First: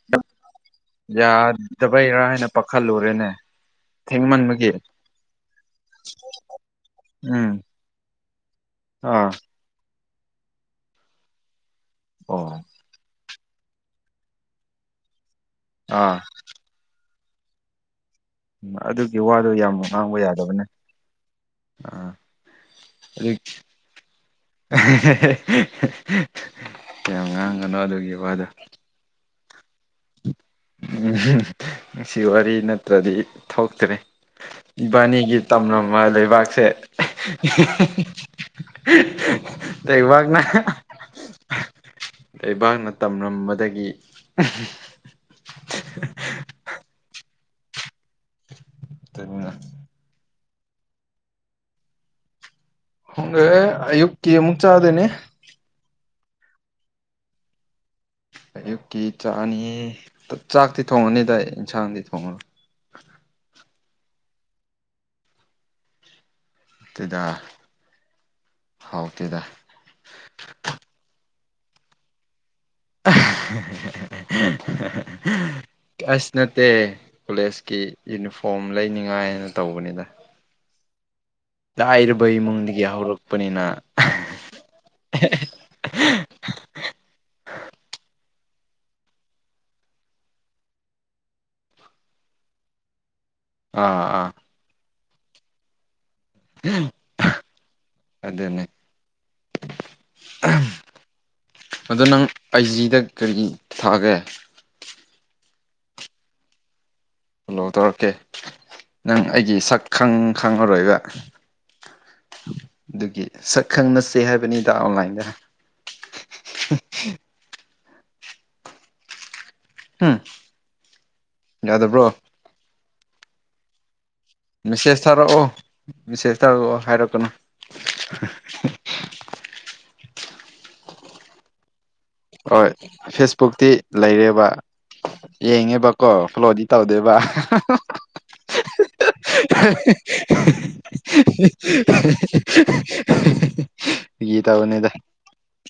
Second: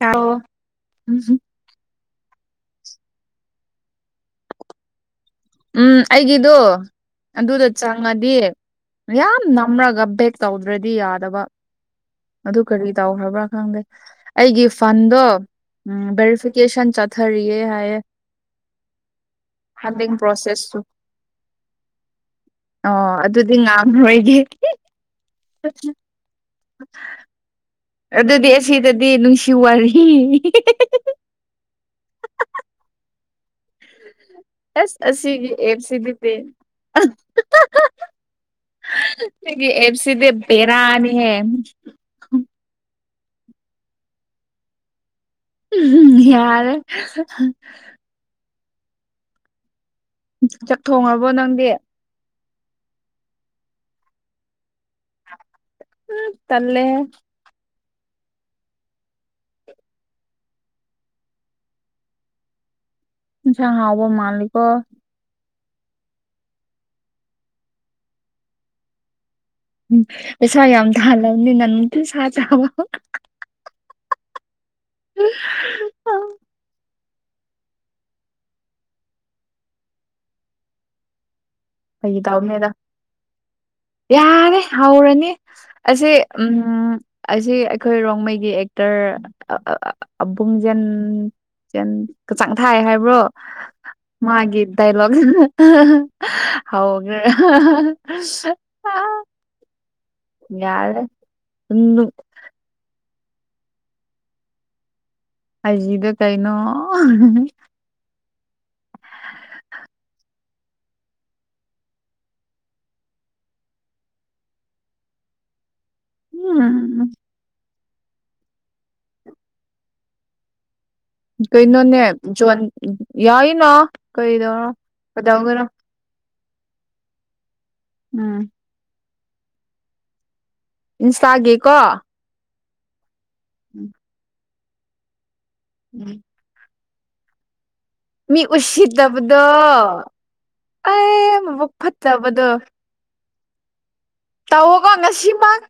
ꯎꯝ ꯌꯥ ꯗꯕꯩꯔꯥ ꯍꯥꯏꯅ ꯄꯥꯈꯠꯂꯨꯔꯦꯅꯦ ꯊꯦꯡꯃꯟꯕꯒꯤ ꯎꯝ ꯑꯩꯒꯤꯗꯨ ꯎꯝ ꯑꯗꯨꯗ ꯆꯪꯉꯗꯤ ꯑꯥ ꯃꯌꯥꯝ ꯅꯥꯞ ꯑꯃꯔꯒ ꯕꯦꯛ ꯇꯧꯗ꯭ꯔꯗꯤ ꯌꯥꯗꯕ ꯑꯣ ꯑꯗꯨ ꯀꯔꯤ ꯇꯧꯈ꯭ꯔꯕ꯭ꯔꯥ ꯈꯪꯗꯦ ꯑꯩꯒꯤ ꯐꯟꯗꯣ ꯎꯝ ꯑꯥ ꯚꯦꯔꯤꯐꯤꯀꯦꯁꯟ ꯆꯠ ꯊꯔꯤꯌꯦ ꯍꯥꯏꯌꯦ ꯎꯝ ꯑꯗꯨꯒꯤ ꯋꯥꯗꯨ ꯌꯥꯝ ꯐꯟꯗꯤꯡ ꯉꯥꯡꯕ ꯌꯥꯗꯕꯅꯦ ꯄ꯭ꯔꯣꯁꯦꯁꯁꯨ ꯑꯥ ꯑꯣ ꯑꯗꯨꯒꯤ ꯑꯗꯨꯗꯤ ꯉꯥꯡꯔꯣꯏꯒꯦ ꯑꯍꯦ ꯍꯦ ꯍꯦ ꯍꯦ ꯍꯦ ꯍꯦ ꯌꯥꯝ ꯉꯥꯡꯒꯅꯨ ꯑꯗꯨ ꯑꯗꯨꯗꯤ ꯑꯁꯤꯗꯗꯤ ꯅꯨꯡꯁꯤ ꯋꯥꯔꯤ ꯍꯤ ꯍꯤ ꯍꯤ ꯍꯤ ꯑꯍꯨꯡ ꯍꯨꯡ ꯅꯨꯡꯁꯤ ꯋꯥꯔꯤ ꯅꯠꯇ꯭ꯔꯗꯤ ꯊꯣꯛꯇ꯭ꯔꯦ ꯑꯁ ꯏꯕꯥꯅꯤꯒꯤ ꯑꯁꯤꯒꯤ ꯇꯝꯔꯝꯃ ꯑꯦꯞꯁꯤꯗꯤ ꯂꯩꯕꯥꯛꯁꯦ ꯑ ꯍꯤ ꯍꯤ ꯍꯤ ꯍꯍ ꯅꯪꯒꯤ ꯑꯦꯞꯁꯤꯗꯤ ꯕꯦꯔꯥꯅꯤꯍꯦ ꯂꯩꯕꯥꯛꯅ ꯇꯝꯔꯝꯕꯗꯒꯤ ꯑꯍ ꯎꯝ ꯍꯨꯝ ꯌꯥꯔꯦ ꯍꯍ ꯍ ꯇꯟꯅ ꯆꯥꯛ ꯊꯣꯡꯉꯕꯣ ꯅꯪꯗꯤ ꯍꯪꯒꯦ ꯑꯌꯨꯛꯀꯤ ꯑꯃꯨꯛ ꯆꯥꯗꯣꯏꯅꯦ ꯇꯜꯦ ꯑꯌꯨꯛꯀꯤ ꯆꯥꯛꯅꯤ ꯆꯥꯛꯇꯤ ꯊꯣꯡꯉꯅꯤꯗ ꯏꯟꯁꯥꯡꯗꯤ ꯊꯣꯡꯉꯔꯣ ꯆ ꯍꯕ ꯃꯥꯜꯀ ꯇꯗ ꯍꯥꯎ ꯇꯗ ꯎꯝ ꯄꯁꯥ ꯌꯥꯝ ꯊꯍꯜꯂꯅꯤ ꯅꯟꯇ ꯁꯥ ꯆꯕ ꯀꯁꯅ ꯇ ꯀꯣꯂꯦꯖꯀꯤ ꯌꯨꯅꯤꯐꯣꯔꯝ ꯂꯩꯅꯤꯉꯥꯏꯅ ꯇꯧꯕꯅꯤꯗ ꯐꯥꯒꯤ ꯂꯥꯏꯔꯕ ꯇꯧꯕꯅꯦꯗ ꯏꯃꯨꯡꯗꯒꯤ ꯍꯧꯔꯛꯄꯅꯤꯅ ꯑꯍ ꯌꯥꯔꯦ ꯑꯍꯦ ꯍꯧꯔꯅꯤ ꯑꯍꯦ ꯑꯁꯤ ꯎꯝ ꯑꯁꯤ ꯑꯩꯈꯣꯏ ꯔꯣꯡꯃꯩꯒꯤ ꯑꯦꯛꯇꯔ ꯑꯥ ꯑꯥ ꯑꯕꯨꯡꯖꯦꯟ ꯖꯦꯟ ꯀꯆꯥꯡ ꯊꯥꯏ ꯍꯥꯏꯕ꯭ꯔꯣ ꯑꯥ ꯑꯥ ꯃꯥꯒꯤ ꯗꯥꯏꯂꯣꯒꯁꯤꯅ ꯑꯍ ꯑꯍ ꯍꯍ ꯍꯧꯒ꯭ꯔꯦ ꯑꯍ ꯑꯍ ꯑꯍ ꯍꯍ ꯑꯍꯝ ꯌꯥꯔꯦ ꯑꯗꯣ ꯅꯨꯡ ꯅꯪ ꯑꯩꯖꯤꯗ ꯀꯔꯤ ꯊꯥꯒꯦ ꯑꯖꯤꯗ ꯀꯥꯏꯩꯅꯣ ꯐꯣꯂꯣ ꯇꯧꯔꯛꯀꯦ ꯅꯪ ꯑꯩꯒꯤ ꯁꯛ ꯈꯪ ꯈꯪꯉꯔꯣꯏꯕ ꯑꯗꯨꯒꯤ ꯁꯛ ꯈꯪꯅꯁꯦ ꯍꯥꯏꯕꯅꯤꯗ ꯑꯣꯟꯂꯥꯏꯟꯗ ꯎꯝ ꯍꯥꯥ ꯀꯩꯅꯣꯅꯦ ꯌꯥꯏꯅꯣ ꯀꯩꯗꯧꯔꯣ ꯀꯗꯥꯧꯒꯅꯣ ꯕꯤꯁꯦꯁ ꯇꯥꯔꯛꯑꯣ ꯍꯥꯏꯔꯛꯀꯅꯨ ꯎꯝ ꯏꯟꯁꯇꯥꯒꯤꯦꯀꯣ ꯍꯣꯏ ꯐꯦꯁꯕꯨꯛꯇꯤ ꯂꯩꯔꯦꯕ ꯎꯝ ꯌꯦꯡꯉꯦꯕꯀꯣ ꯐ꯭ꯂꯣꯗꯤ ꯇꯧꯗꯦꯕ [inaudible] ꯃꯤ ꯎꯁꯤꯠꯇꯕꯗꯣ ꯑꯩ ꯃꯕꯨꯛ ꯐꯠꯇꯕꯗꯣ ꯒꯤ ꯒꯤ ꯇ ꯇꯧꯋꯣꯀꯣ ꯑꯣꯅꯦꯗ ꯉꯁꯤꯃꯛ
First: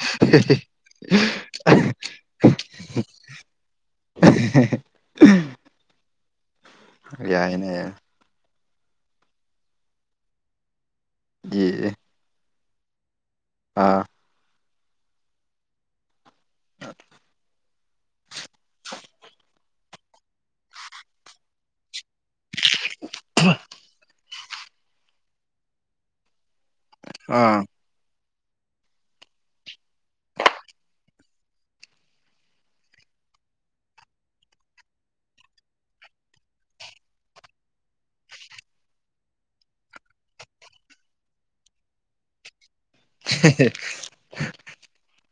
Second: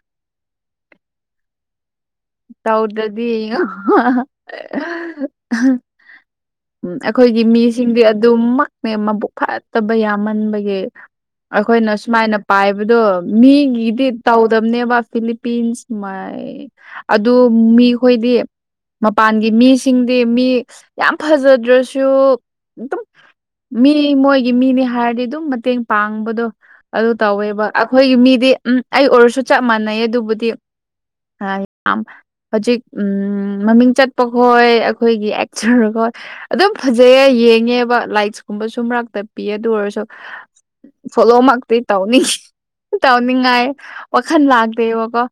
[inaudible] ꯇꯧꯔꯗꯗꯤ ꯎꯝ ꯑꯩꯈꯣꯏꯒꯤ ꯌꯥꯏꯅꯦ ꯃꯤꯁꯤꯡꯗꯤ ꯑꯗꯨꯝꯃꯛꯅꯦ ꯃꯕꯨꯛ ꯐꯠꯇꯕ ꯌꯥꯝꯃꯟꯕꯒꯤ ꯑꯩꯈꯣꯏꯅ ꯌꯦ ꯁꯨꯃꯥꯏꯅ ꯄꯥꯏꯕꯗꯣ ꯑꯥ ꯃꯤꯒꯤꯗꯤ ꯇꯧꯗꯝꯕꯅꯦꯕ ꯐꯤꯂꯤꯄꯤꯟꯁ ꯃꯥꯏ ꯑꯗꯨ ꯃꯤꯈꯣꯏꯗꯤ ꯃꯄꯥꯟꯒꯤ ꯃꯤꯁꯤꯡꯗꯤ ꯃꯤ ꯌꯥꯝ ꯐꯖꯗ꯭ꯔꯁꯨ ꯑꯗꯨꯝ ꯃꯤ ꯃꯣꯏꯒꯤ ꯃꯤꯅꯤ ꯍꯥꯏꯔꯗꯤ ꯑꯗꯨꯝ ꯃꯇꯦꯡ ꯄꯥꯡꯕꯗꯣ ꯑꯗꯨ ꯑꯥ ꯇꯧꯋꯦꯕ ꯑꯩꯈꯣꯏꯒꯤ ꯃꯤꯗꯤ ꯎꯝ ꯑꯩ ꯑꯣꯏꯔꯁꯨ ꯆꯞ ꯃꯥꯟꯅꯩ ꯑꯗꯨꯕꯨꯗꯤ ꯍꯧꯖꯤꯛ ꯃꯃꯤꯡ ꯆꯠꯄ ꯈꯣꯏ ꯑꯩꯈꯣꯏꯒꯤ ꯑꯦꯛꯆꯔꯈꯣꯏ ꯑꯗꯨꯝ ꯐꯖꯩꯌꯦ ꯌꯦꯡꯉꯦꯕ ꯂꯥꯏꯛꯁꯀꯨꯝꯕꯁꯨ ꯃꯛꯛꯇꯄꯤ ꯑꯗꯨ ꯑꯣꯏꯔꯁꯨ ꯐꯣꯂꯣ ꯃꯥꯇ ꯇꯥꯎꯅꯤ ꯇꯧꯅꯤꯡꯉꯥꯏ ꯋꯥꯈꯜ ꯂꯥꯛꯇꯦꯕꯀꯣ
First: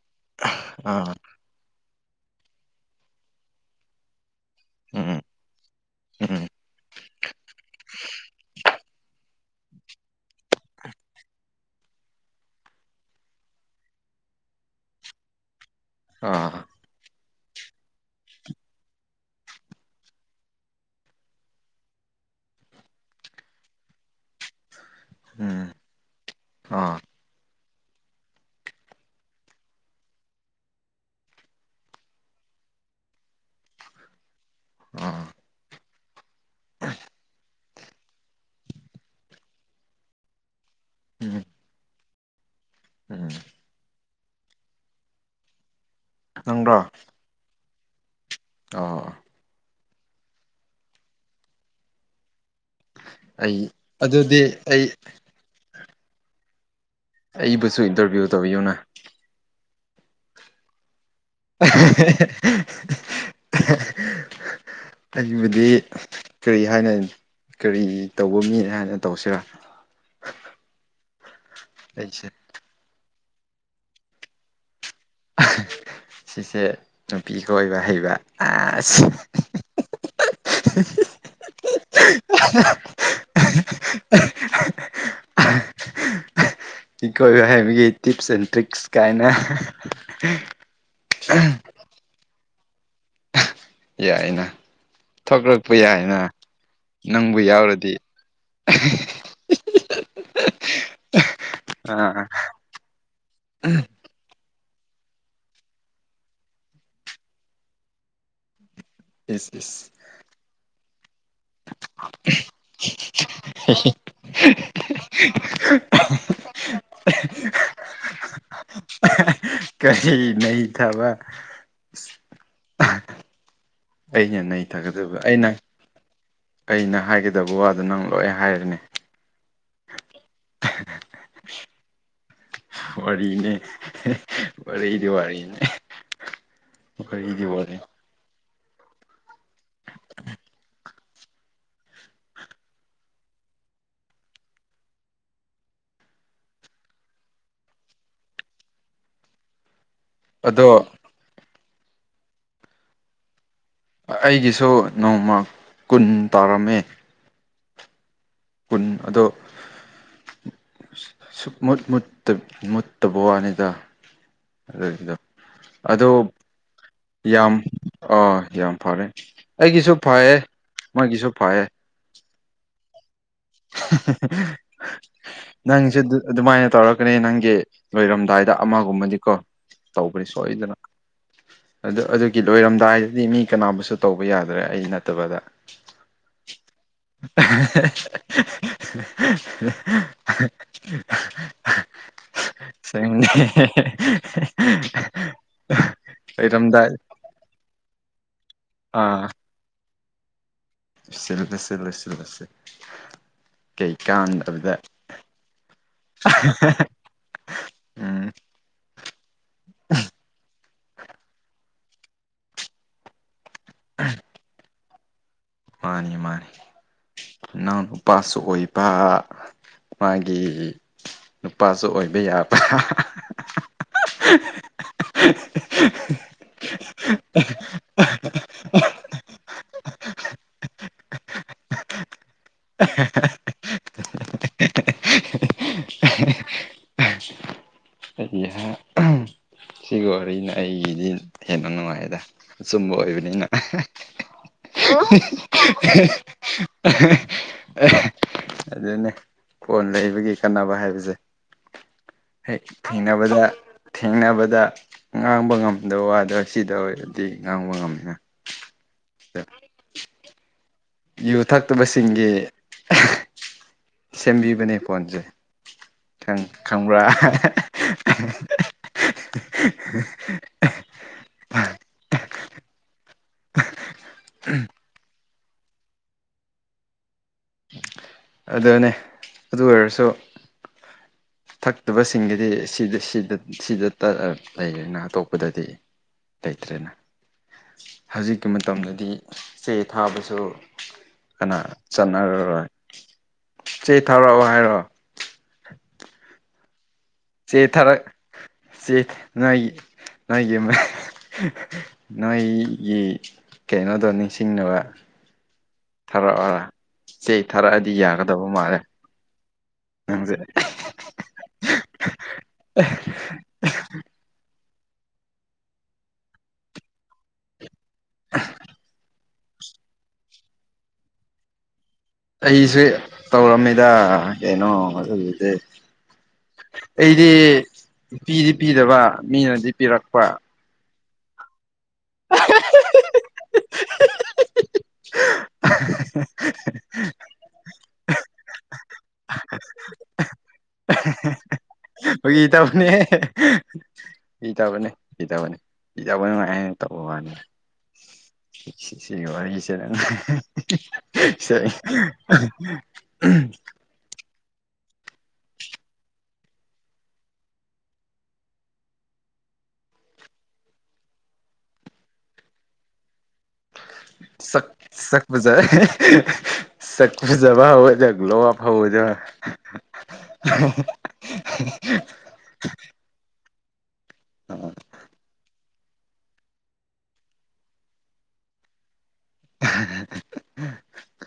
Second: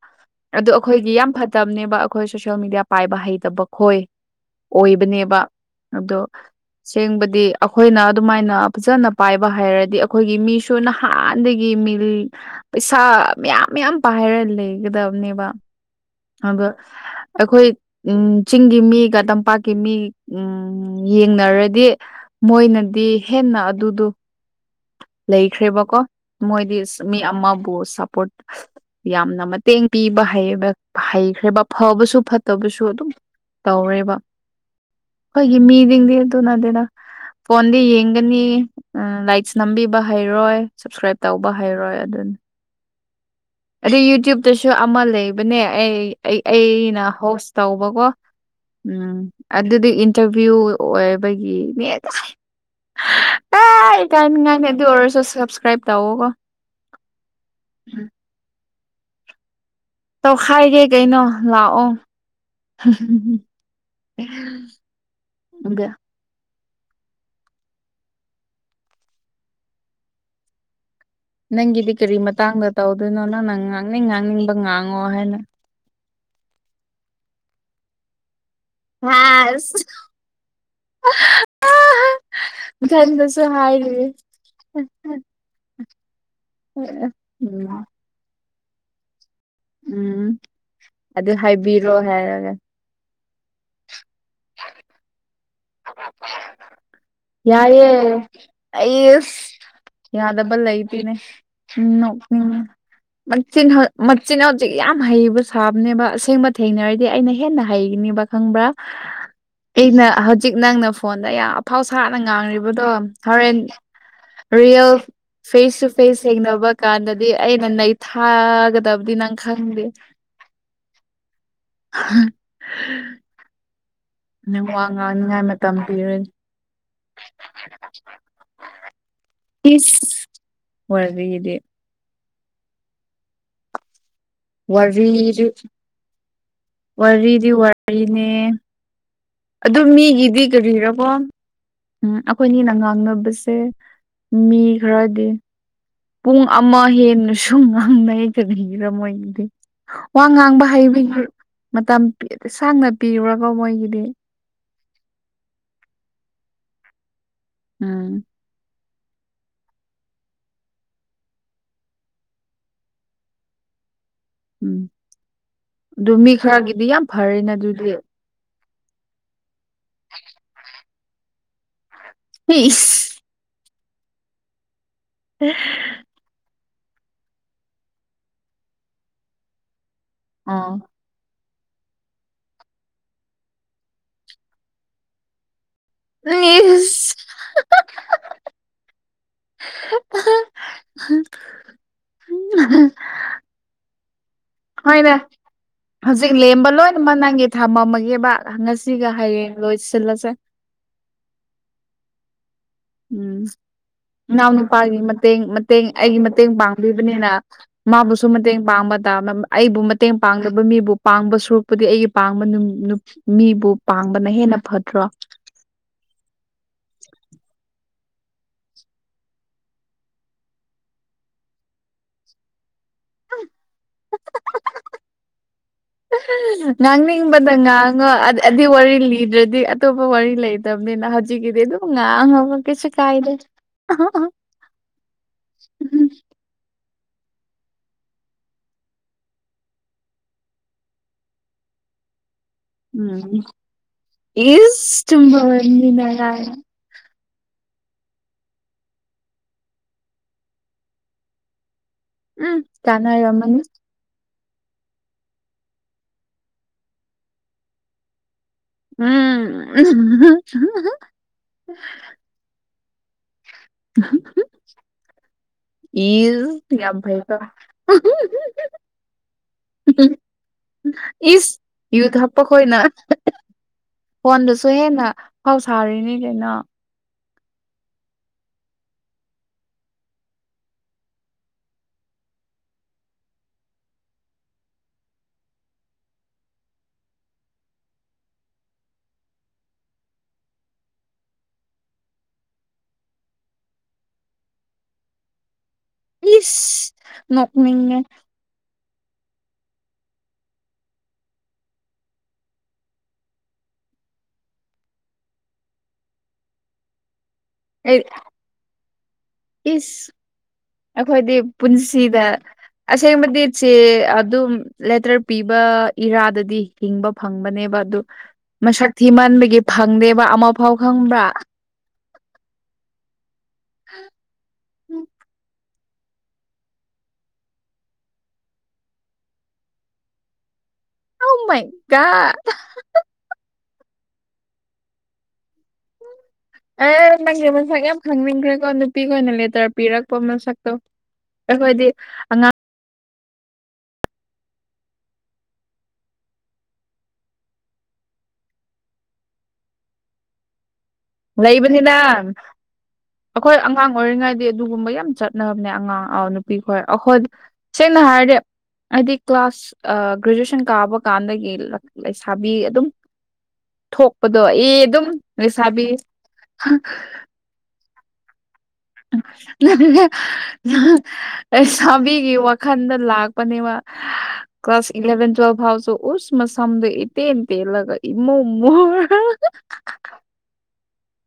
ꯑꯗꯨ ꯑꯩꯈꯣꯏꯒꯤ ꯑꯥ ꯌꯥꯝ ꯐꯠꯇꯕꯅꯦꯕ ꯑꯩꯈꯣꯏ ꯁꯣꯁꯦꯜ ꯃꯦꯗꯤꯌꯥ ꯄꯥꯏꯕ ꯍꯩꯇꯕ ꯈꯣꯏ ꯎꯝ ꯑꯣꯏꯕꯅꯦꯕ ꯑꯗꯣ ꯎꯝ ꯁꯦꯡꯕꯗꯤ ꯑꯩꯈꯣꯏꯅ ꯑꯗꯨꯃꯥꯏꯅ ꯐꯖꯅ ꯄꯥꯏꯕ ꯍꯥꯏꯔꯗꯤ ꯑꯩꯈꯣꯏꯒꯤ ꯃꯤꯁꯨ ꯅꯍꯥꯟꯗꯒꯤ ꯃꯤꯜ ꯄꯩꯁꯥ ꯃꯌꯥꯝ ꯃꯌꯥꯝ ꯄꯥꯏꯔ ꯂꯩꯒꯗꯕꯅꯦꯕ ꯑꯥ ꯑꯗ ꯑꯩꯈꯣꯏ ꯎꯝ ꯆꯤꯡꯒꯤ ꯃꯤꯒ ꯇꯝꯄꯥꯛꯀꯤ ꯃꯤ ꯎꯝ ꯌꯦꯡꯅꯔꯗꯤ ꯃꯣꯏꯅꯗꯤ ꯍꯦꯟꯅ ꯑꯗꯨꯗꯣ ꯎꯝ ꯂꯩꯈ꯭ꯔꯦꯕꯀꯣ ꯃꯣꯏꯗꯤ ꯑꯥ ꯃꯤ ꯑꯃꯕꯨ ꯁꯞꯄꯣꯔꯠ ꯌꯥꯝꯅ ꯃꯇꯦꯡ ꯄꯤꯕ ꯍꯩꯈ꯭ꯔꯦꯕ ꯐꯕꯁꯨ ꯐꯠꯇꯕꯁꯨ ꯑꯗꯨꯝ ꯇꯧꯔꯦꯕ ꯑ ꯑꯩꯈꯣꯏꯒꯤ ꯃꯤꯁꯤꯡꯗꯤ ꯑꯗꯨꯅꯠꯇꯦꯗ ꯐꯣꯟꯗ ꯌꯦꯡꯒꯅꯤ ꯂꯥꯏꯛꯁ ꯅꯝꯕꯤꯕ ꯍꯩꯔꯣꯏ ꯁꯞꯁꯀ꯭ꯔꯥꯏꯞ ꯎꯝ ꯇꯧꯕ ꯍꯩꯔꯣꯏ ꯑꯗꯨꯅꯤ ꯎꯝ ꯑꯗ ꯌꯨꯇ꯭ꯌꯨꯕꯇꯁꯨ ꯑꯃ ꯂꯩꯕꯅꯦ ꯑꯩ ꯅꯪꯔꯣ ꯑꯩꯅ ꯍꯣꯁ ꯇꯧꯕꯀꯣ ꯑꯣ ꯎꯝ ꯑꯗꯨꯗꯤ ꯏꯟꯇꯔꯚꯤꯌꯨ ꯑꯣꯏꯕꯒꯤꯅꯦ ꯑ ꯑꯩ ꯀꯥꯏ ꯀꯥꯏ ꯑꯗꯨꯗꯤ ꯑꯩ ꯑꯣꯏꯔꯁꯨ ꯁꯕꯁꯀ꯭ꯔꯥꯏꯕ ꯇꯎꯒꯣ ꯑꯩꯕꯨꯁꯨ ꯏꯟꯇꯔꯚꯤꯌꯨ ꯇꯧꯕꯤꯌꯨꯅ ꯇꯧꯈꯥꯏꯒꯦ ꯀꯩꯅꯣ ꯂꯥꯛꯑꯣ ꯑꯩꯕꯨꯗꯤ ꯑꯗ ꯀꯔꯤ ꯍꯥꯏꯅ ꯀꯔꯤ ꯇꯧꯕ ꯃꯤ ꯍꯥꯏꯅ ꯇꯧꯁꯤꯔꯥ ꯅꯪꯒꯤꯗꯤ ꯀꯔꯤ ꯑꯩꯁꯦ ꯃꯇꯥꯡꯗ ꯇꯧꯗꯣꯏꯅꯣ ꯅꯪꯅ ꯉꯥꯡꯅꯤꯡ ꯉꯥꯡꯅꯤꯡꯕ ꯉꯥꯡꯉꯣ ꯍꯥꯏꯅ ꯁꯤꯁꯦ ꯅꯨꯄꯤꯒꯣꯏꯕ ꯍꯩꯕ ꯑ ꯑꯁ ꯑꯍ ꯆꯁꯨ ꯍꯥꯏ [unintelligible] ꯏ ꯀꯣꯏꯕ ꯍꯩꯕꯒꯤ ꯇꯤꯞꯁ ꯑꯦꯟ ꯇ꯭ꯔꯤꯛꯁ ꯀꯥꯏꯅ ꯎꯝ ꯑꯗꯨ ꯍꯥꯏꯕꯤꯔꯣ ꯍꯥꯏꯔꯒ ꯌꯥꯏꯅ ꯊꯣꯛꯂꯛꯄ ꯌꯥꯏꯅ ꯅꯪꯕꯨ ꯌꯥꯏꯌꯦ ꯌꯥꯎꯔꯗꯤ ꯑꯩꯁ ꯌꯥꯗꯕ ꯂꯩꯇꯦꯅꯦ ꯑꯥ ꯅꯣꯛꯅꯤꯡꯉꯦ ꯍꯧꯖꯤꯛꯃꯛ ꯃꯆꯤꯟꯒꯛꯁꯤ ꯌꯥꯝ ꯍꯩꯕ ꯁꯥꯕꯅꯦꯕ ꯑꯁꯦꯡꯕ ꯊꯦꯡꯅꯔꯗꯤ ꯑꯩꯅ ꯍꯦꯟꯅ ꯍꯩꯅꯤꯕ ꯈꯪꯕ꯭ꯔꯥ ꯏꯁ ꯏꯁ ꯑꯩꯅ ꯍꯧꯖꯤꯛ ꯅꯪꯅ ꯐꯣꯟꯗ ꯌꯥꯝ ꯑꯐꯥꯎ ꯁꯥꯅ ꯉꯥꯡꯔꯤꯕꯗꯣ ꯍꯣꯔꯦꯟ ꯔꯤꯌꯦꯜ ꯐꯦꯁ ꯇꯨ ꯐꯦꯁ ꯊꯦꯡꯅꯕ ꯀꯥꯟꯗꯗꯤ ꯑꯩꯅ ꯅꯩꯊꯥꯒꯗꯕꯗꯤ ꯅꯪ ꯈꯪꯗꯦ ꯀꯩ ꯅꯩꯊꯕ ꯑꯩꯅ ꯅꯪ ꯋꯥ ꯅꯩꯊꯥꯒꯗꯕ ꯉꯥꯡꯅꯤꯉꯥꯏ ꯑꯩꯅ ꯃꯇꯝ ꯄꯤꯔꯅꯤ ꯑꯩꯅ ꯍꯥꯏꯒꯗꯕ ꯋꯥꯗꯣ ꯅꯪ ꯂꯣꯏ ꯍꯥꯏꯔꯦꯅꯦ ꯏꯁ ꯋꯥꯔꯤꯗꯤ ꯋꯥꯔꯤꯅꯦ ꯋꯥꯔꯤꯗꯤ ꯋꯥꯔꯤꯗꯤ ꯋꯥꯔꯤꯅꯦ ꯑꯗꯨ ꯃꯤꯒꯤꯗꯤ ꯀꯔꯤꯔꯀꯣ ꯎꯝ ꯑꯩꯈꯣꯏꯅꯤꯅ ꯉꯥꯡꯅꯕꯁꯦ ꯃꯤ ꯈꯔꯗꯤ ꯄꯨꯡ ꯑꯃ ꯍꯦꯟꯅꯁꯨ ꯉꯥꯡꯅꯩ ꯀꯕꯤꯔꯝꯃꯣꯏꯒꯤꯗꯤ ꯋꯥ ꯉꯥꯡꯕ ꯑꯗꯣ ꯍꯩꯕꯒꯤ ꯃꯇꯝ ꯑ ꯁꯥꯡꯅ ꯄꯤꯕ꯭ꯔꯀꯣ ꯃꯣꯏꯒꯤꯗꯤ ꯑꯩꯒꯤꯁꯨ ꯅꯣꯡꯃ ꯀꯨꯟ ꯇꯧꯔꯝꯃꯦ ꯎꯝ ꯀꯨꯟ ꯑꯗꯣ ꯁꯨꯨꯃꯨꯠ ꯃꯨꯠꯇ-ꯃꯨꯠꯇꯕ ꯋꯥꯅꯤꯗ ꯎꯝ ꯑꯗꯨꯒꯤꯗꯣ ꯑꯗꯣ ꯑꯗꯨ ꯃꯤ ꯈꯔꯒꯤꯗꯤ ꯐꯔꯦꯅ ꯌꯥꯝ ꯑꯗꯨꯗꯤ ꯑ ꯌꯥꯝ ꯐꯔꯦ ꯑꯩꯒꯤꯁꯨ ꯐꯌꯦ ꯃꯣꯏꯒꯤꯁꯨ ꯐꯌꯦ ꯏꯁ ꯅꯪꯁꯨꯗꯨ ꯑꯗꯨꯃꯥꯏꯅ ꯇꯧꯔꯛꯀꯅꯤ ꯅꯪꯒꯤ ꯂꯣꯏꯔꯝꯗꯥꯏꯗ ꯑꯃꯒꯨꯝꯕꯗꯤꯀꯣ ꯇꯧꯕꯅꯤ ꯑꯣ ꯁꯣꯏꯗꯅ ꯑꯗꯨ ꯑꯗꯨꯒꯤ ꯂꯣꯏꯔꯝꯗꯥꯏꯗꯗꯤ ꯃꯤ ꯀꯅꯥꯕꯨꯁꯨ ꯇꯧꯕ ꯌꯥꯗ꯭ꯔꯦ ꯑꯩ ꯅꯠꯇꯕꯗ ꯢꯁ [unintelligible] [unintelligible] ꯍꯣꯏꯅꯦ ꯍꯧꯖꯤꯛ ꯂꯦꯝꯕ ꯂꯩꯔꯝꯗꯥꯏ ꯂꯣꯏꯅ ꯃꯟ ꯅꯪꯒꯤ ꯊꯝꯃꯝꯃꯒꯦꯕ ꯉꯁꯤꯒ ꯍꯥꯏꯌꯦ ꯂꯣꯏꯁꯤꯜꯂꯁꯦ꯫ ꯂꯣꯏꯁꯤꯜ ꯂꯥꯁꯦ ꯂꯣꯏꯁꯤꯜ ꯂꯥꯁꯦ꯫ ꯎꯝ ꯏꯅꯥꯎ ꯅꯨꯄꯥꯒꯤ ꯃꯇꯦꯡ ꯃꯇꯦꯡ ꯑꯩꯒꯤ ꯃꯇꯦꯡ ꯄꯥꯡꯕꯤꯕꯅꯤꯅ꯫ ꯃꯥꯕꯨꯁꯨ ꯎꯝ ꯃꯇꯦꯡ ꯄꯥꯡꯕ ꯇꯥꯕ ꯑꯩꯕꯨ ꯃꯇꯦꯡ ꯄꯥꯡꯗꯕ ꯃꯤꯕꯨ ꯄꯥꯡꯕ ꯁꯨꯔꯛꯄꯗꯤ ꯑꯩꯒꯤ ꯄꯥꯡꯕ ꯅꯨꯞ ꯃꯤꯕꯨ ꯄꯥꯡꯕꯅ ꯍꯦꯟꯅ ꯐꯠꯇ꯭ꯔꯣ꯫ ꯃꯥꯅꯤ ꯃꯥꯅꯤ ꯏꯅꯥꯎ ꯅꯨꯄꯥꯁꯨ ꯑꯣꯏꯕ꯫ ꯃꯥꯒꯤ ꯅꯨꯄꯥꯁꯨ ꯑꯣꯏꯕ ꯌꯥꯕ꯫ [unintelligible] ꯉꯥꯡꯅꯤꯡꯕꯗ ꯉꯥꯡꯉꯣ ꯑꯗꯨ ꯋꯥꯔꯤ ꯂꯤꯗ꯭ꯔꯗꯤ ꯑꯇꯣꯞꯄ ꯋꯥꯔꯤ ꯂꯩ ꯑꯗꯨꯝꯅꯤꯅ ꯍꯖꯤꯛꯀꯤꯗꯤ ꯑꯗꯨꯝ ꯉꯥꯡꯉꯣ ꯀꯁꯨ ꯀꯥꯏꯗꯦ [inaudible] ꯑꯍꯝ ꯅ ꯑꯩꯒꯤꯗꯤ ꯅꯅꯨꯡꯉꯥꯏꯗ ꯁꯨꯝꯕ ꯎꯝ ꯑꯣꯏꯕꯅꯤꯅ ꯏꯁ ꯆꯨꯝꯕ ꯋꯥꯔꯤꯅꯤꯅ ꯀꯥꯏꯅ ꯑ ꯑꯗꯨꯅꯦ ꯂꯩꯕꯒꯤ ꯀꯥꯟꯅꯕ ꯍꯥꯏꯕꯁꯦ ꯎꯝ ꯍꯦꯛ ꯊꯦꯡꯅꯕꯗ꯫ ꯀꯥꯟꯅꯔꯝꯃꯅꯤ ꯊꯦꯡꯅꯕꯗ ꯉꯥꯡꯕ ꯉꯝꯗꯕ ꯋꯥꯗ ꯁꯤꯗ ꯑꯣꯏꯔꯗꯤ ꯉꯥꯡꯕ ꯉꯝꯃꯦꯅ꯫ ꯎꯝ [unintelligible] ꯌꯨ ꯊꯛꯇꯕꯁꯤꯡꯒꯤ ꯁꯦꯝꯕꯤꯕꯅꯦ ꯐꯣꯟꯁꯦ꯫ ꯈꯪ ꯏꯁ ꯌꯥꯝ ꯈꯪꯕ꯭ꯔꯥ꯫ ꯐꯩꯀꯣ ꯏꯁ ꯌꯨ ꯍꯥꯞꯄ ꯈꯣꯏꯅ ꯐꯣꯟꯗꯨꯁꯨ ꯍꯦꯟꯅ꯫ ꯐꯥꯎ ꯁꯥꯔꯤꯅꯤ ꯀꯩꯅꯣ꯫ ꯑꯗꯨꯅꯦ ꯑꯗꯨ ꯑꯣꯏꯔꯁꯨ꯫ ꯊꯛꯇꯕꯁꯤꯡꯒꯤꯗꯤ ꯁꯤꯗ ꯁꯤꯗ ꯁꯤꯗꯇ ꯂꯩꯔꯦꯅ ꯑꯇꯣꯞꯄꯗꯗꯤ ꯂꯩꯇ꯭ꯔꯦꯅ꯫ ꯍꯧꯖꯤꯛꯀꯤ ꯃꯇꯝꯗꯗꯤ ꯆꯦ ꯊꯥꯕꯁꯨ ꯀꯅꯥ ꯆꯠ ꯅꯔꯔꯣꯏ ꯆꯦ ꯊꯥꯎꯔꯛꯑꯣ ꯍꯥꯏꯔꯣ꯫ ꯏꯁ꯫ ꯆꯦ ꯅꯣꯛꯅꯤꯡꯉꯦ ꯊꯔꯛ ꯆꯦ ꯅꯣꯏꯒꯤ꯫ ꯅꯣꯏꯒꯤ ꯅꯣꯏꯒꯤ꯫ ꯀꯩꯅꯣꯗꯣ ꯅꯤꯡꯁꯤꯡꯅꯕ ꯊꯥꯔꯛꯑꯣꯔ꯫ ꯆꯦ ꯊꯥꯔꯛꯑꯗꯤ ꯑꯩ ꯌꯥꯒꯗꯕ ꯃꯥꯜꯂꯦ꯫ ꯏꯁ ꯅꯪꯁꯦ ꯑꯩꯈꯣꯏꯗꯤ ꯄꯨꯟꯁꯤꯗ ꯑꯁꯦꯡꯕꯗꯤ ꯆꯦ ꯑꯗꯨꯝ ꯂꯦꯇꯔ ꯄꯤꯕ ꯏꯔꯥꯗꯗꯤ ꯍꯤꯡꯕ ꯐꯪꯕꯅꯦꯕ꯫ ꯑꯗꯨ ꯃꯁꯛ ꯊꯤ ꯃꯟꯕꯒꯤ ꯐꯪꯗꯦꯕ ꯑꯃꯐꯥꯎ ꯈꯪꯕ꯭ꯔꯥ꯫ ꯑꯩꯁꯨ ꯇꯧꯔꯝꯃꯤꯗ ꯀꯩꯅꯣ ꯑꯗꯨꯒꯤꯗꯤ꯫ ꯑꯩꯗꯤ ꯅꯨꯄꯤꯗꯤ ꯄꯤꯗꯕ ꯃꯤꯅꯗꯤ ꯄꯤꯔꯛꯄ꯫ ꯑꯣꯃꯥꯏ ꯒꯣꯠ꯫ [unintelligible] ꯑꯦ ꯅꯪꯒꯤ ꯃꯁꯛ ꯌꯥꯝ ꯈꯪꯅꯤꯡꯈ꯭ꯔꯦꯀꯣ ꯅꯨꯄꯤꯈꯣꯏꯅ ꯂꯦꯇꯔ ꯄꯤꯔꯛꯄ ꯃꯁꯛꯇꯣ꯫ ꯑꯩꯈꯣꯏꯗꯤ꯫ ꯐꯥꯒꯤ ꯇꯧꯕꯅꯦꯍꯦ꯫ ꯏꯤꯗꯕꯅꯤ ꯏꯤꯗꯕꯅꯤ ꯏꯤꯗꯕ ꯅꯨꯡꯉꯥꯏ ꯍꯥꯏꯅ ꯇꯧꯕ ꯋꯥꯅꯤ꯫ ꯁꯤ ꯁꯤꯒꯤ ꯋꯥꯔꯤꯁꯦ꯫ ꯂꯩꯕꯅꯤꯅ ꯑꯩꯈꯣꯏ [unintelligible] ꯑꯉꯥꯡ ꯑꯣꯏꯔꯤꯉꯩꯗꯤ ꯑꯗꯨꯒꯨꯝꯕ ꯌꯥꯝ ꯆꯠꯅꯕꯅꯦ ꯑꯉꯥꯡ ꯅꯨꯄꯤ ꯈꯣꯏ ꯑꯩꯈꯣꯏ ꯁꯦꯡꯅ ꯍꯥꯏꯔꯗꯤ꯫ ꯍꯥꯏꯗꯤ ꯀ꯭ꯂꯥꯁ ꯒ꯭ꯔꯦꯖꯨꯑꯦꯁꯟ ꯀꯥꯕ ꯀꯥꯟꯗꯒꯤ ꯂꯩꯁꯥꯕꯤ ꯑꯗꯨꯝ ꯊꯣꯛꯄꯗꯣ ꯁꯛ ꯑꯦ ꯑꯗꯨꯝ ꯂꯩꯁꯥꯕꯤ ꯁꯛꯄꯨ ꯕ ꯑꯣꯏ ꯖꯒꯂꯣ ꯁꯕꯤ [unintelligible] ꯋꯥꯈꯟꯗ ꯂꯥꯛꯄꯅꯦꯕ ꯏꯂꯕꯦꯟ ꯇ꯭ꯋꯦꯜ ꯍꯥꯎꯁꯨꯣ ꯎꯁ ꯃꯁꯝꯗꯣ ꯏꯇꯦꯜ ꯇꯦꯂꯒ ꯏꯃꯨ ꯃꯨꯔꯒ [inaudible]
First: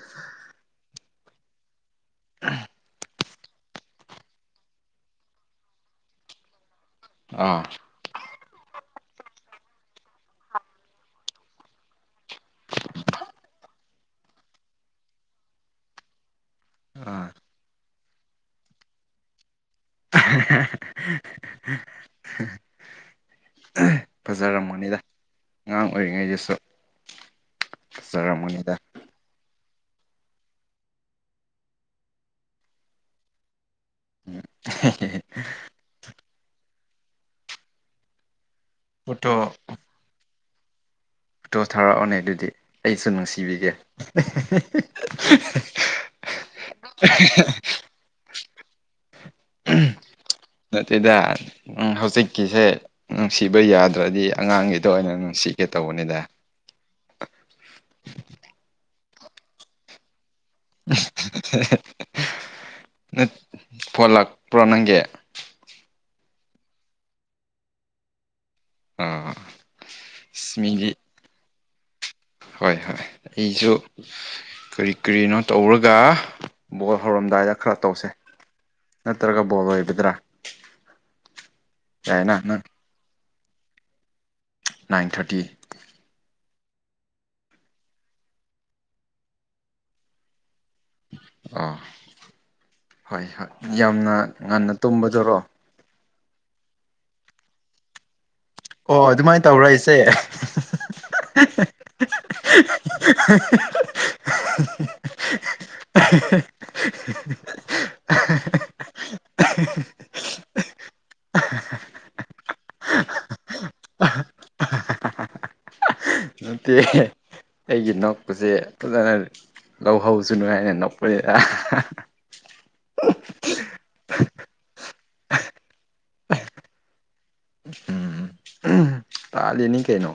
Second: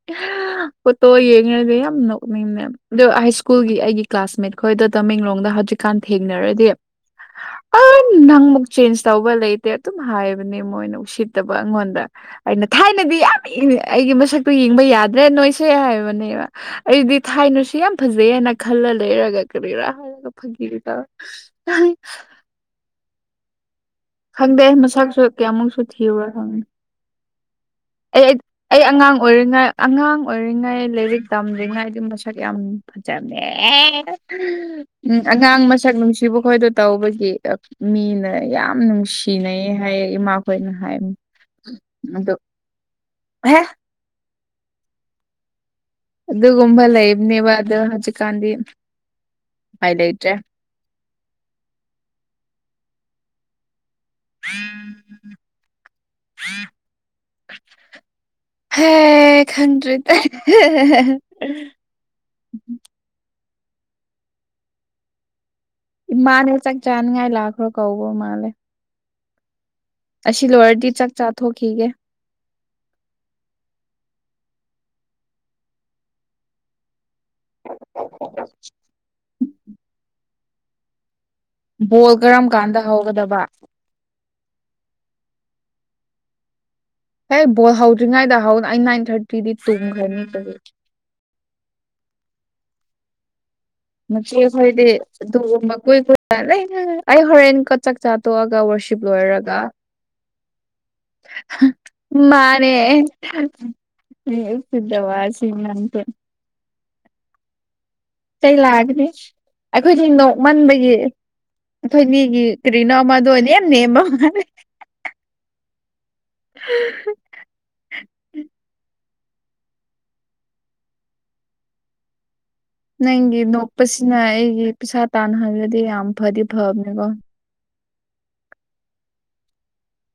ꯐꯣꯇꯣ ꯌꯦꯉꯦ ꯌꯥꯝ ꯅꯣꯛ [unintelligible] ꯁ꯭ꯀꯨꯜꯒꯤ ꯑꯩꯒꯤ ꯀ꯭ꯂꯥꯁꯃꯦꯠ ꯈꯣꯏꯗ ꯇꯃꯦꯡꯂꯣꯡꯗ ꯍꯧꯖꯤꯛꯀꯥꯟ ꯊꯦꯡꯅꯔꯗꯤ ꯑꯥ ꯑ ꯅꯪꯃꯛ ꯆꯦꯟꯖ ꯇꯧꯕ ꯂꯩꯇꯦ ꯑꯗꯨꯝ ꯍꯥꯏꯕꯅꯦ ꯃꯣꯏꯅ ꯎꯁꯤꯠꯇꯕ ꯑꯩꯉꯣꯟꯗ꯫ ꯑꯩꯅ ꯊꯥꯏꯅꯗꯤ ꯌꯥꯝ ꯏꯪꯉ ꯑꯩꯒꯤ ꯃꯁꯛ ꯇꯨ ꯌꯦꯡꯕ ꯌꯥꯗ꯭ꯔꯦ ꯅꯣꯏꯁꯦ ꯍꯥꯏꯕꯅꯦꯕ ꯑꯩꯗꯤ ꯑꯥ ꯊꯥꯏꯅꯨꯁꯤ ꯌꯥꯝ ꯐꯖꯩ ꯍꯥꯏꯅ ꯈꯜꯂ ꯂꯩꯔꯒ ꯀꯔꯤꯔꯥ ꯍꯥꯏꯔꯒ ꯐꯥꯒꯤꯒ ꯇꯧꯔ꯫ [unintelligible] ꯈꯪꯗꯦ ꯃꯁꯛꯁꯨ ꯀꯌꯥꯃꯨꯛꯁꯨ ꯑꯉꯥꯡ ꯊꯤꯕꯨꯔ ꯑꯣꯏꯔꯤꯉꯩꯗꯁꯨ ꯈꯪꯗꯦ꯫ ꯑꯩ ꯐꯖꯔꯝꯒꯅꯤꯗ ꯑꯩ ꯑꯉꯥꯡ ꯑꯣꯏꯔꯤꯉ ꯑꯉꯥꯡ ꯑꯣꯏꯔꯤꯉꯩ ꯂꯥꯏꯔꯤꯛ ꯇꯝꯔꯤꯉꯩ ꯗꯤ ꯃꯁꯛ ꯌꯥꯝ ꯐꯖꯕꯅꯦ꯫ ꯎꯝ ꯑꯉꯥꯡ ꯃꯁꯛ ꯅꯨꯡꯁꯤꯕ ꯈꯣꯏꯗꯣ ꯇꯧꯕꯒꯤ ꯃꯤꯅ ꯌꯥꯝ ꯐꯣꯇꯣ ꯅꯨꯡꯁꯤꯅꯩ ꯍꯥꯏꯌꯦ ꯏꯃꯥꯈꯣꯏꯅ ꯍꯥꯏ ꯐꯇꯣ ꯊꯥꯔꯛꯑꯣꯅꯦ ꯑꯗꯨꯗꯤ ꯑꯩꯁꯨ ꯍꯦ ꯅꯨꯡꯁꯤꯕꯤꯒꯦ ꯑꯗꯨꯒꯨꯝꯕ ꯂꯩꯕꯅꯦꯕ ꯑꯗꯣ ꯍꯧꯖꯤꯛꯀꯥꯟꯗꯤ ꯎꯄꯥꯏ ꯂꯩꯇ꯭ꯔꯦ ꯅꯠꯇꯗ ꯍꯧꯖꯤꯛꯀꯤꯁꯦ ꯅꯨꯡꯁꯤꯕ ꯌꯥꯗ꯭ꯔꯗꯤ ꯑꯉꯥꯡꯒꯤꯗꯣ ꯑꯣꯏꯅ ꯝ ꯁꯤꯛꯀꯦ ꯇꯧꯕꯅꯤꯗ ꯍꯦ ꯈꯪꯗ꯭ꯔꯦ ꯐꯣꯟ ꯂꯥꯛꯄ꯭ꯔꯣ ꯅꯪꯒꯤ ꯏꯃꯥꯅꯦ ꯆꯥꯛ ꯆꯥꯅꯤꯡꯉꯥꯏ ꯂꯥꯛꯈ꯭ꯔꯣ ꯀꯧꯕ ꯃꯥꯜꯂꯦ ꯑꯥ ꯑꯁꯤ ꯂꯣꯏꯔꯗꯤ ꯃꯤꯗꯤ ꯆꯥꯛ ꯆꯥꯊꯣꯛꯈꯤꯒꯦ ꯍꯣꯏ ꯍꯣꯏ ꯑꯩꯁꯨ ꯀꯔꯤ ꯀꯔꯤꯅꯣ ꯇꯧꯔꯒ ꯕꯣꯜ ꯍꯧꯔꯝꯗꯥꯏꯗ ꯈꯔ ꯇꯧꯁꯦ [unintelligible] ꯅꯠꯇ꯭ꯔꯒ ꯕꯣꯜ ꯑꯣꯏꯒꯗ꯭ꯔꯥ ꯕꯣꯜ ꯀꯔꯝ ꯀꯥꯟꯗ ꯍꯧꯒꯗꯕ ꯅꯥꯏꯟ ꯊꯥꯔꯇꯤ ꯑꯦ ꯕꯣꯜ ꯍꯧꯗ꯭ꯔꯤꯉꯩꯗ ꯍꯧꯅ ꯑꯩ ꯅꯥꯏꯟ ꯊꯥꯔꯇꯤꯗꯤ ꯇꯨꯝꯈ꯭ꯔꯅꯤ ꯑ ꯍꯣꯏ ꯍꯣꯏ ꯌꯥꯝꯅ ꯃ ꯀꯦ ꯉꯟꯅ ꯇꯨꯝꯕꯗꯨꯔꯣ ꯐꯣꯏꯗꯤꯦ ꯀꯣꯏ ꯀ ꯑꯩ ꯍꯔꯦꯟꯦꯟ ꯀ ꯆ ꯆꯥꯇꯣꯛꯑꯒ ꯋꯔꯁꯤꯞ ꯑꯣ ꯑꯗꯨꯃꯥꯏꯅ ꯂꯣꯏꯔꯒ ꯇꯧꯔ ꯑꯩꯁꯦ ꯃꯥꯅꯦ ꯁꯤꯗ ꯋꯥ ꯁꯤꯃ [unintelligible] [unintelligible] ꯀꯩ ꯂꯥꯛꯑꯒꯅꯤ ꯑꯩꯈꯣꯏ ꯅꯣꯛꯃꯟꯕꯒꯤ ꯑꯩꯈꯣꯏ ꯃꯤꯒꯤ ꯀꯔꯤꯅꯣ ꯑꯃꯗꯣ ꯅꯦꯝ ꯅꯦꯝꯕ ꯃꯥꯂꯦ ꯅꯠꯇꯦ ꯑꯩꯒꯤ ꯅꯛꯄꯁꯦ ꯐꯖꯅ ꯂꯧꯍꯧꯁꯨꯅꯨ ꯍꯥꯏꯅꯦ ꯅꯄꯔꯤꯗ ꯅꯪꯒꯤ ꯅꯣꯛꯄꯁꯤꯅ ꯑꯩꯒꯤ ꯄꯩꯁꯥ ꯇꯥꯟꯅꯍꯕꯗꯤ ꯌꯥꯝ ꯐꯗꯤ ꯐꯕꯅꯦꯀꯣ ꯎꯝ ꯇꯥꯜꯂꯤꯅꯤ ꯀꯩꯅꯣ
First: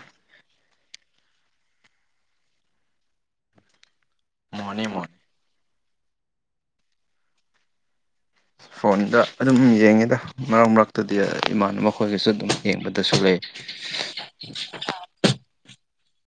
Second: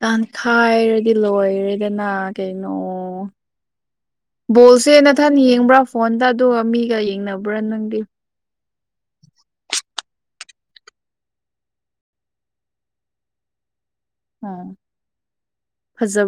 ꯇꯥꯟꯈꯥꯏꯔꯗꯤ ꯂꯣꯏꯔꯦꯗꯅ ꯀꯩꯅꯣ ꯃꯣꯔꯅꯤ ꯕꯣꯜꯁꯦ ꯃꯣꯔꯅꯤ ꯅꯊꯟ ꯌꯦꯡꯕ꯭ꯔꯥ ꯐꯣꯟꯗ ꯑꯗꯨꯒ ꯃꯤꯒ ꯌꯦꯡꯅꯕ꯭ꯔꯥ ꯅꯪꯗꯤ ꯐꯣꯟꯗ ꯑꯗꯨꯝ ꯌꯦꯡꯉꯤꯗ ꯃꯔꯛ ꯃꯔꯛꯇꯗꯤ ꯏꯃꯥꯟꯅꯕ ꯃꯈꯣꯏꯒꯁꯨ ꯑꯗꯨꯝ ꯌꯦꯡꯕꯗꯁꯨ ꯂꯩ ꯑꯥ ꯐꯖꯕ